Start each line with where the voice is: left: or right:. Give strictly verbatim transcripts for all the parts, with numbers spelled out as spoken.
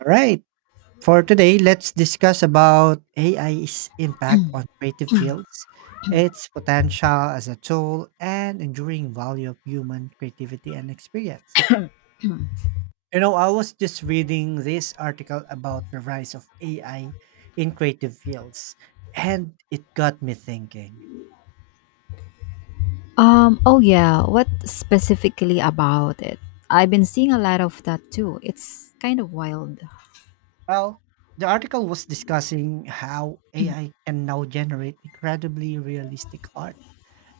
right: All right. For today, let's discuss about A I's impact on creative fields, its potential as a tool, and enduring value of human creativity and experience. You know, I was just reading this article about the rise of A I in creative fields, and it got me thinking.
left: Um, oh yeah, what specifically about it? I've been seeing a lot of that too. It's kind of wild.
right: Well, the article was discussing how A I can now generate incredibly realistic art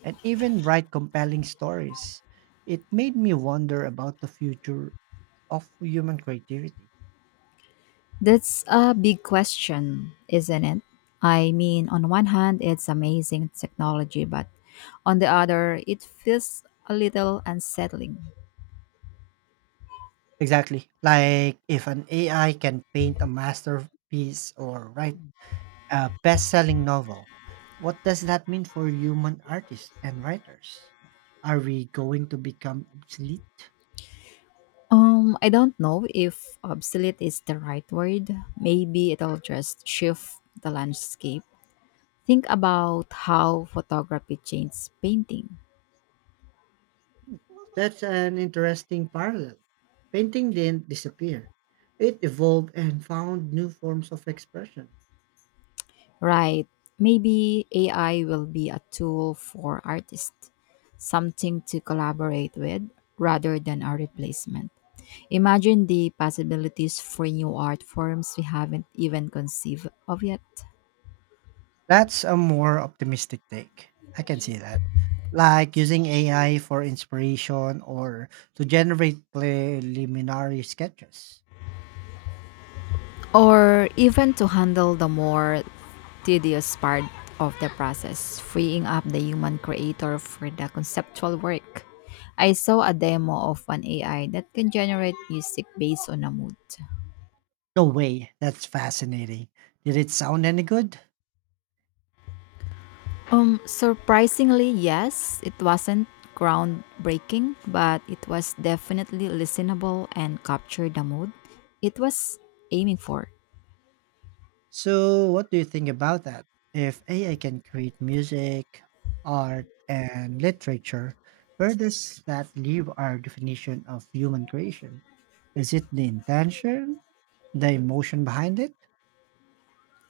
right: and even write compelling stories. It made me wonder about the future of human creativity.
left: That's a big question, isn't it? I mean, on one hand, it's amazing technology, but on the other, it feels a little unsettling.
right: Exactly. Like if an A I can paint a masterpiece or write a best selling novel, what does that mean for human artists and writers? Are we going to become obsolete?
left: Um, I don't know if obsolete is the right word. Maybe it'll just shift the landscape. Think about how photography changed painting.
right: That's an interesting parallel. Painting didn't disappear, it evolved and found new forms of expression.
left: Right. Maybe A I will be a tool for artists, something to collaborate with rather than a replacement. Imagine the possibilities for new art forms we haven't even conceived of yet.
right: That's a more optimistic take. I can see that. Like using A I for inspiration or to generate preliminary sketches.
left: Or even to handle the more tedious part of the process, freeing up the human creator for the conceptual work. I saw a demo of an A I that can generate music based on a mood.
right: No way, that's fascinating. Did it sound any good?
left: Um, surprisingly, yes, it wasn't groundbreaking, but it was definitely listenable and captured the mood it was aiming for.
right: So, what do you think about that? If A I can create music, art, and literature, where does that leave our definition of human creation? Is it the intention, the emotion behind it?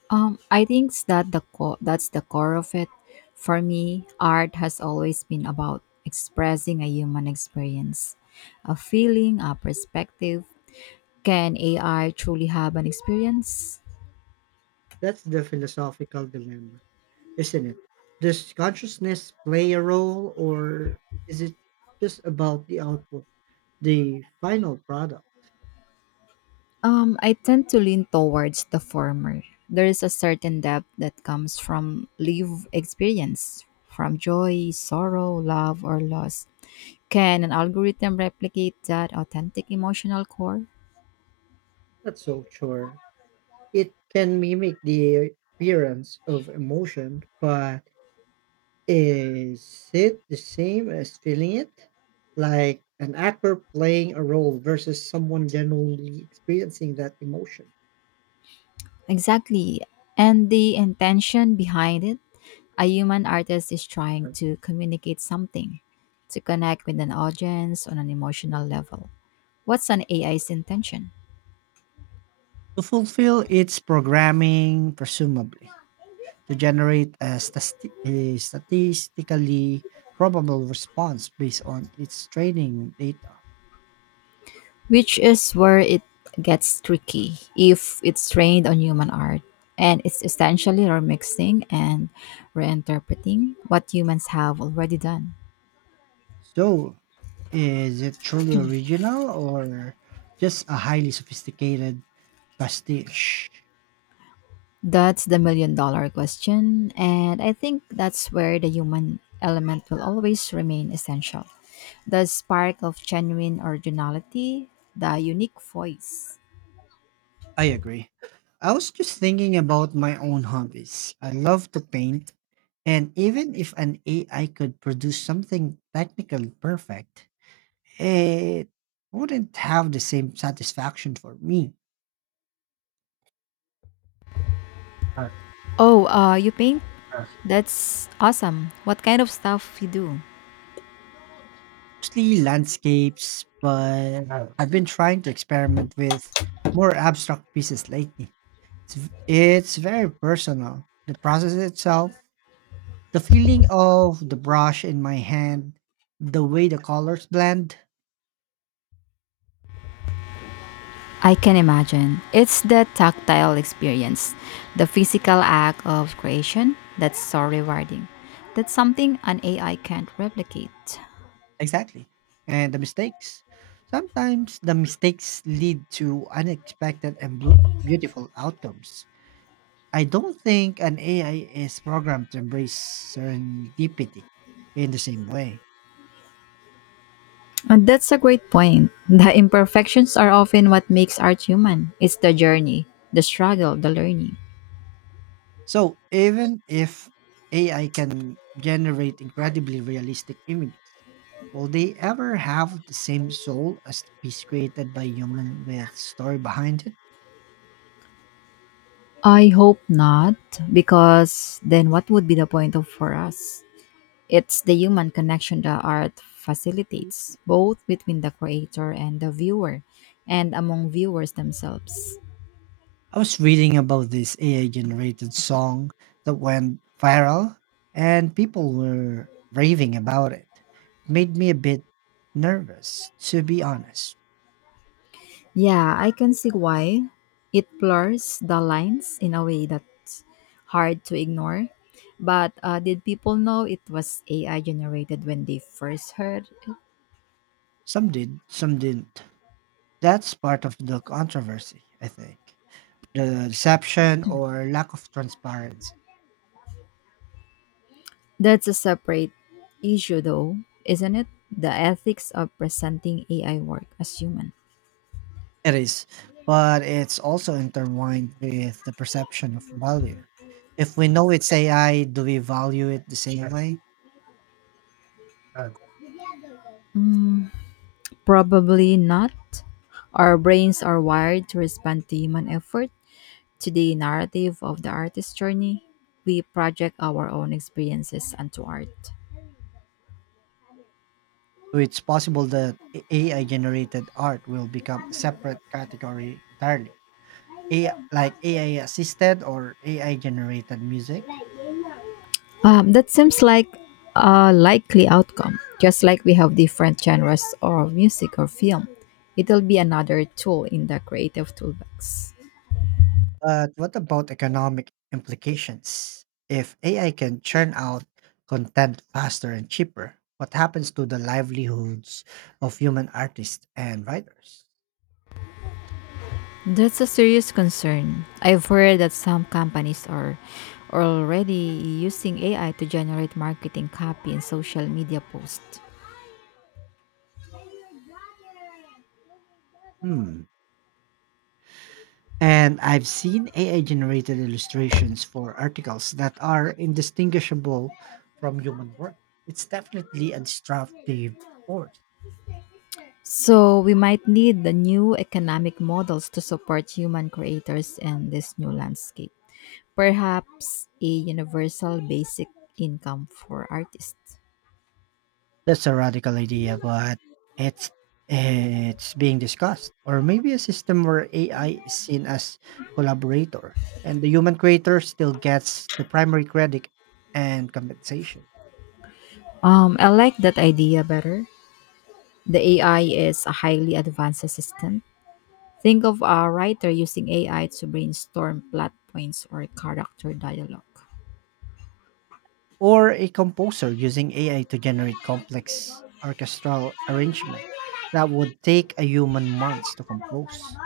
left: Um, I think s- that the co- That's the core of it. For me, art has always been about expressing a human experience, a feeling, a perspective. Can A I truly have an experience?
right: That's the philosophical dilemma. Isn't it? Does consciousness play a role or is it just about the output, the final product?
left: Um, I tend to lean towards the former. There is a certain depth that comes from live experience, from joy, sorrow, love, or loss. Can an algorithm replicate that authentic emotional core?
right: Not so sure. It can mimic the appearance of emotion, but is it the same as feeling it? Like an actor playing a role versus someone genuinely experiencing that emotion.
left: Exactly. And the intention behind it, a human artist is trying
right: Right?
left: to communicate something, to connect with an audience on an emotional level. What's an A I's intention?
right: To fulfill its programming, presumably. To generate a, stasti- a statistically probable response based on its training data.
left: Which is where it gets tricky if it's trained on human art and it's essentially remixing and reinterpreting what humans have already done.
right: So, is it truly original or just a highly sophisticated pastiche?
left: That's the million dollar question, and I think that's where the human element will always remain essential. The spark of genuine originality, the unique voice.
right: I agree. I was just thinking about my own hobbies. I love to paint, and even if an A I could produce something technically perfect, it wouldn't have the same satisfaction for me. Uh,
left: Oh, uh, you paint?
right: uh.
left: That's awesome. What kind of stuff you do?
right: Mostly landscapes, but Uh. I've been trying to experiment with more abstract pieces lately. It's, v- it's very personal. The process itself, the feeling of the brush in my hand, the way the colors blend.
left: I can imagine. It's the tactile experience, the physical act of creation that's so rewarding. That's something an A I can't replicate.
right: Exactly. And the mistakes. Sometimes the mistakes lead to unexpected and blu- beautiful outcomes. I don't think an A I is programmed to embrace serendipity in the same way.
left: And that's a great point. The imperfections are often what makes art human. It's the journey, the struggle, the learning.
right: So, even if A I can generate incredibly realistic images, will they ever have the same soul as the piece created by human with story behind it?
left: I hope not, because then what would be the point of for us? It's the human connection that art facilitates, both between the creator and the viewer, and among viewers themselves.
right: I was reading about this A I generated song that went viral and people were raving about it. It made me a bit nervous, to be honest.
left: Yeah, I can see why. It blurs the lines in a way that's hard to ignore. But uh, did people know it was A I generated when they first heard?
right: Some did, some didn't. That's part of the controversy, I think. The deception or lack of transparency.
left: That's a separate issue, though, isn't it? The ethics of presenting A I work as human.
right: It is, but it's also intertwined with the perception of value. If we know it's A I, do we value it the same way?
left: Probably not. Our brains are wired to respond to human effort, to the narrative of the artist's journey. We project our own experiences onto art.
right: So it's possible that A I generated art will become a separate category entirely. A I, like A I assisted or A I generated music.
left: Um, that seems like a likely outcome. Just like we have different genres of music or film, it'll be another tool in the creative toolbox.
right: But what about economic implications? If A I can churn out content faster and cheaper, what happens to the livelihoods of human artists and writers?
left: That's a serious concern. I've heard that some companies are already using A I to generate marketing copy and social media posts.
right: Hmm. And I've seen A I generated illustrations for articles that are indistinguishable from human work. It's definitely a destructive force.
left: So we might need the new economic models to support human creators in this new landscape. Perhaps a universal basic income for artists.
right: That's a radical idea, but it's it's being discussed. Or maybe a system where A I is seen as collaborator and the human creator still gets the primary credit and compensation.
left: Um, I like that idea better. The A I is a highly advanced assistant. Think of a writer using A I to brainstorm plot points or character dialogue.
right: Or a composer using A I to generate complex orchestral arrangement that would take a human months to compose.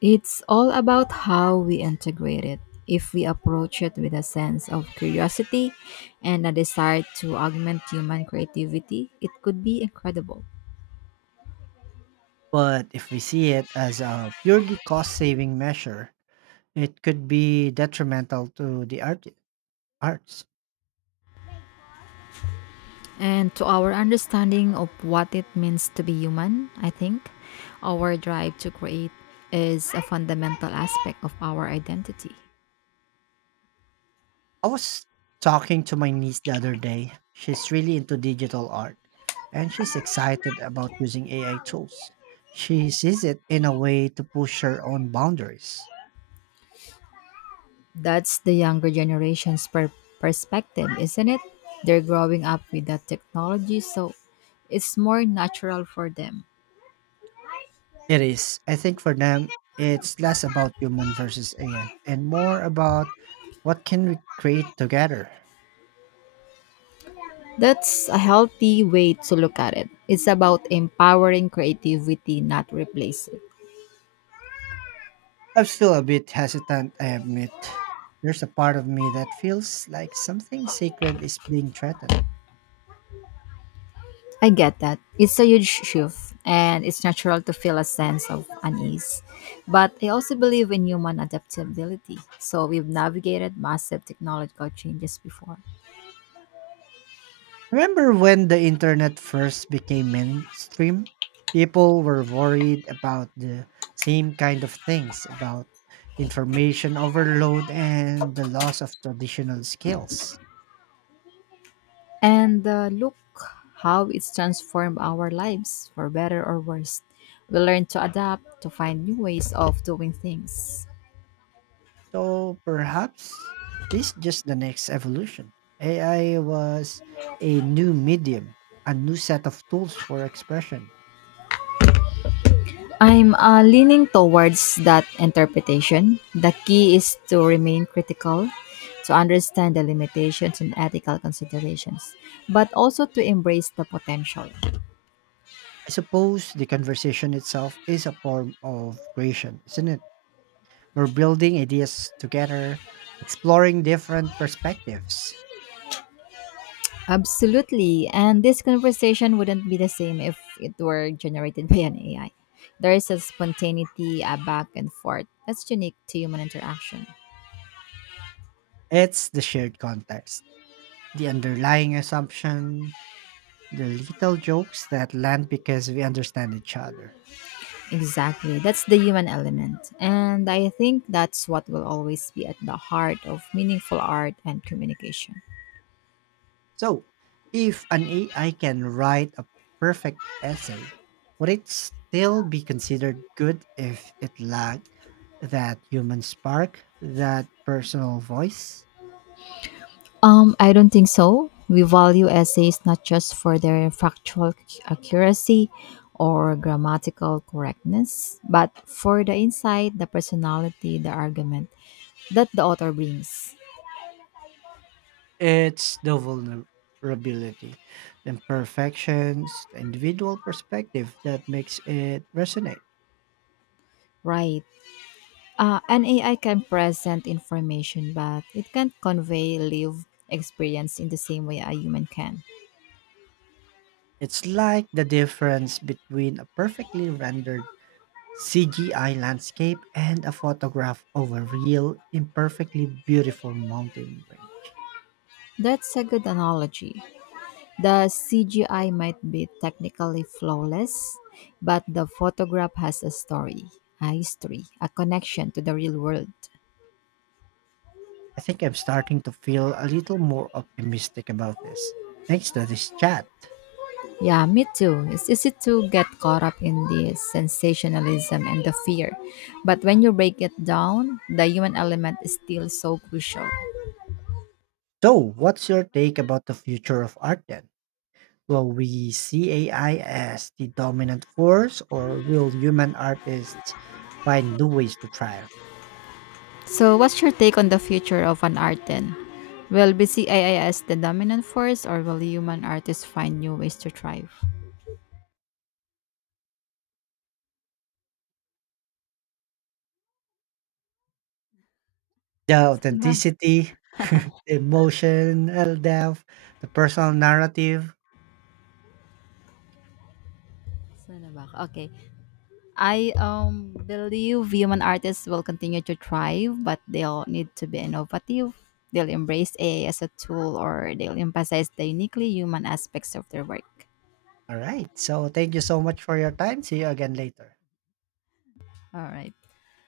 left: It's all about how we integrate it. If we approach it with a sense of curiosity and a desire to augment human creativity, it could be incredible.
right: But if we see it as a purely cost saving measure, it could be detrimental to the art- arts.
left: And to our understanding of what it means to be human, I think our drive to create is a fundamental aspect of our identity.
right: I was talking to my niece the other day. She's really into digital art and she's excited about using A I tools. She sees it in a way to push her own boundaries.
left: That's the younger generation's per- perspective, isn't it? They're growing up with that technology, so it's more natural for them.
right: It is. I think for them, it's less about human versus A I and more about what can we create together.
left: That's a healthy way to look at it. It's about empowering creativity, not replacing.
right: I'm still a bit hesitant, I admit. There's a part of me that feels like something sacred is being threatened.
left: I get that. It's a huge shift, and it's natural to feel a sense of unease. But I also believe in human adaptability. So we've navigated massive technological changes before.
right: Remember when the internet first became mainstream? People were worried about the same kind of things about information overload and the loss of traditional skills.
left: And uh, look how it's transformed our lives, for better or worse. We learn to adapt, to find new ways of doing things.
right: So perhaps this is just the next evolution. A I was a new medium, a new set of tools for expression.
left: I'm, uh, leaning towards that interpretation. The key is to remain critical, to understand the limitations and ethical considerations, but also to embrace the potential.
right: I suppose the conversation itself is a form of creation, isn't it? We're building ideas together, exploring different perspectives.
left: Absolutely. And this conversation wouldn't be the same if it were generated by an A I. There is a spontaneity, a back and forth that's unique to human interaction.
right: It's the shared context, the underlying assumption, the little jokes that land because we understand each other.
left: Exactly. That's the human element. And I think that's what will always be at the heart of meaningful art and communication.
right: So, if an A I can write a perfect essay, would it still be considered good if it lacked that human spark, that personal voice?
left: Um, I don't think so. We value essays not just for their factual ac- accuracy or grammatical correctness, but for the insight, the personality, the argument that the author brings.
right: It's the vulnerability, the imperfections, the individual perspective that makes it resonate.
left: Right. Uh, an A I can present information, but it can't convey lived experience in the same way a human can.
right: It's like the difference between a perfectly rendered C G I landscape and a photograph of a real, imperfectly beautiful mountain range.
left: That's a good analogy. The C G I might be technically flawless, but the photograph has a story, a history, a connection to the real world.
right: I think I'm starting to feel a little more optimistic about this, thanks to this chat.
left: Yeah, me too. It's easy to get caught up in the sensationalism and the fear. But when you break it down, the human element is still so crucial.
right: So, what's your take about the future of art then? Will we see A I as the dominant force, or will human artists find new ways to thrive?
left: So, what's your take on the future of an art then? Will B C I I as the dominant force or will human artists find new ways to thrive?
right: The
left: Saan ba?
right: authenticity, the emotional depth, the personal narrative.
left: Saan na ba? Ako? Okay. I um believe human artists will continue to thrive, but they'll need to be innovative. They'll embrace A I as a tool, or they'll emphasize the uniquely human aspects of their work.
right: Alright. So, thank you so much for your time. See you again later.
left: All right.